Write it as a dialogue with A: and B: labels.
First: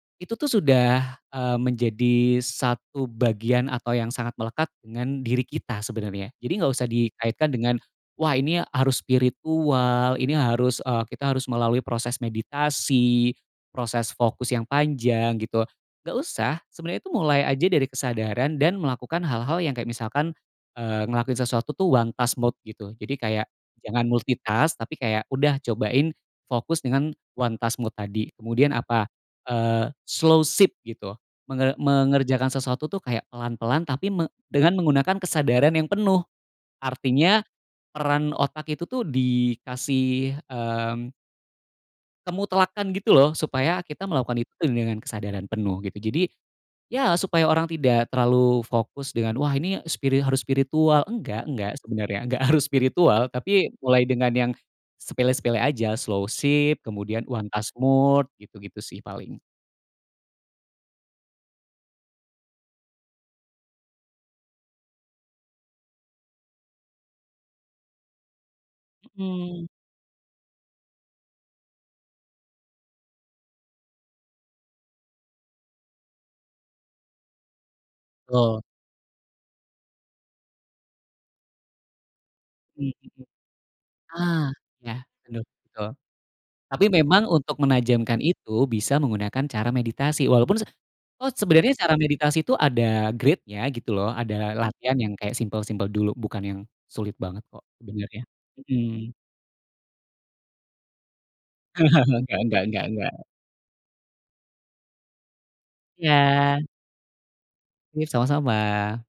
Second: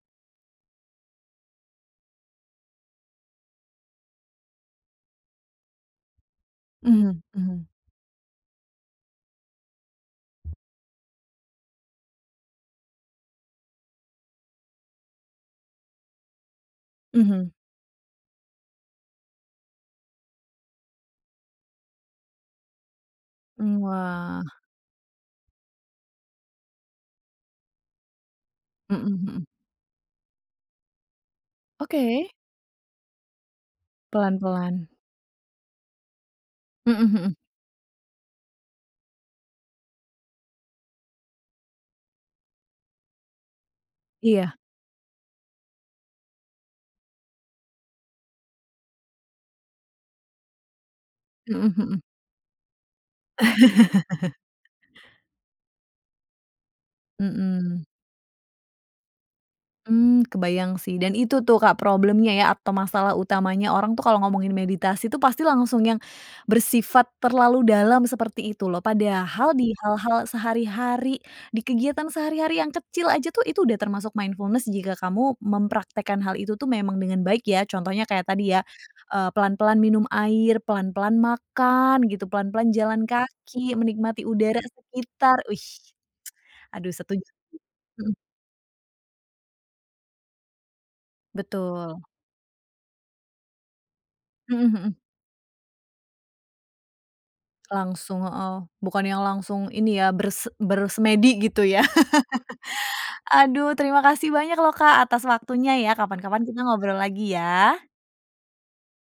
A: Itu tuh sudah, eee, menjadi 1 bagian atau yang sangat melekat dengan diri kita sebenarnya. Jadi nggak usah
B: Mhm
A: dikaitkan
B: mhm.
A: dengan, wah, ini harus spiritual, ini harus eee, kita harus melalui proses meditasi, proses fokus yang panjang gitu. Nggak usah. Sebenernya itu mulai
B: Mhm.
A: aja dari kesadaran dan melakukan hal-hal yang kayak misalkan, eee, ngelakuin sesuatu tuh one task mode gitu. Jadi kayak
B: Mmm,
A: jangan
B: wah.
A: multitask, tapi kayak udah cobain fokus dengan one task mode tadi. Kemudian
B: Mhm
A: apa,
B: mhm.
A: eee, slowship gitu. Menge
B: Oke.
A: mengerjakan sesuatu tuh kayak pelan-pelan tapi me dengan
B: Pelan-pelan.
A: menggunakan kesadaran yang penuh,
B: Mhm mhm.
A: artinya peran otak itu tuh dikasih, mmm kemutlakan gitu loh supaya kita melakukan itu
B: Iya.
A: dengan kesadaran penuh gitu. Jadi ya supaya orang tidak terlalu fokus dengan, wah, ini spiri harus spiritual enggak
B: Mhm
A: enggak
B: mhm.
A: sebenarnya, enggak harus spiritual, tapi mulai dengan yang sepele-sepele aja, slowship, kemudian one task
B: Mhm.
A: mode, gitu-gitu sih paling.
B: Hmm, kebayang sih dan itu tuh, Kak, problemnya ya atau masalah utamanya orang tuh kalau ngomongin meditasi pasti langsung yang bersifat terlalu dalam seperti itu loh. Padahal
A: Mhm.
B: di hal-hal sehari-hari, di kegiatan sehari-hari yang kecil aja tuh itu udah termasuk mindfulness jika kamu mempraktekkan hal itu tuh memang dengan baik ya. Contohnya kayak tadi
A: Tul.
B: ya, eee, pelan-pelan minum air, pelan-pelan makan gitu, pelan-pelan
A: Mhm
B: jalan
A: mhm.
B: kaki, menikmati
A: Ah,
B: udara
A: iya,
B: sekitar,
A: bener,
B: wih.
A: betul. Tapi
B: Aduh
A: memang
B: setuju
A: untuk
B: setuju, mhm.
A: menajamkan itu bisa menggunakan cara meditasi, walaupun se walaupun sebenarnya cara
B: Betul.
A: meditasi itu ada grade-nya gitu loh. Ada
B: Mhm mhm.
A: latihan yang kayak simple-simple dulu, bukan yang sulit banget kok sebenernya.
B: Langsung heeh, bukan
A: Mhm.
B: yang langsung ini ya, berse bersemedi gitu ya.
A: Nggak nggak nggak nggak.
B: Aduh terima kasih banyak lho, Kak, atas waktunya ya, kapan-kapan kita
A: Iya.
B: ngobrol lagi ya!
A: Oke, sama-sama!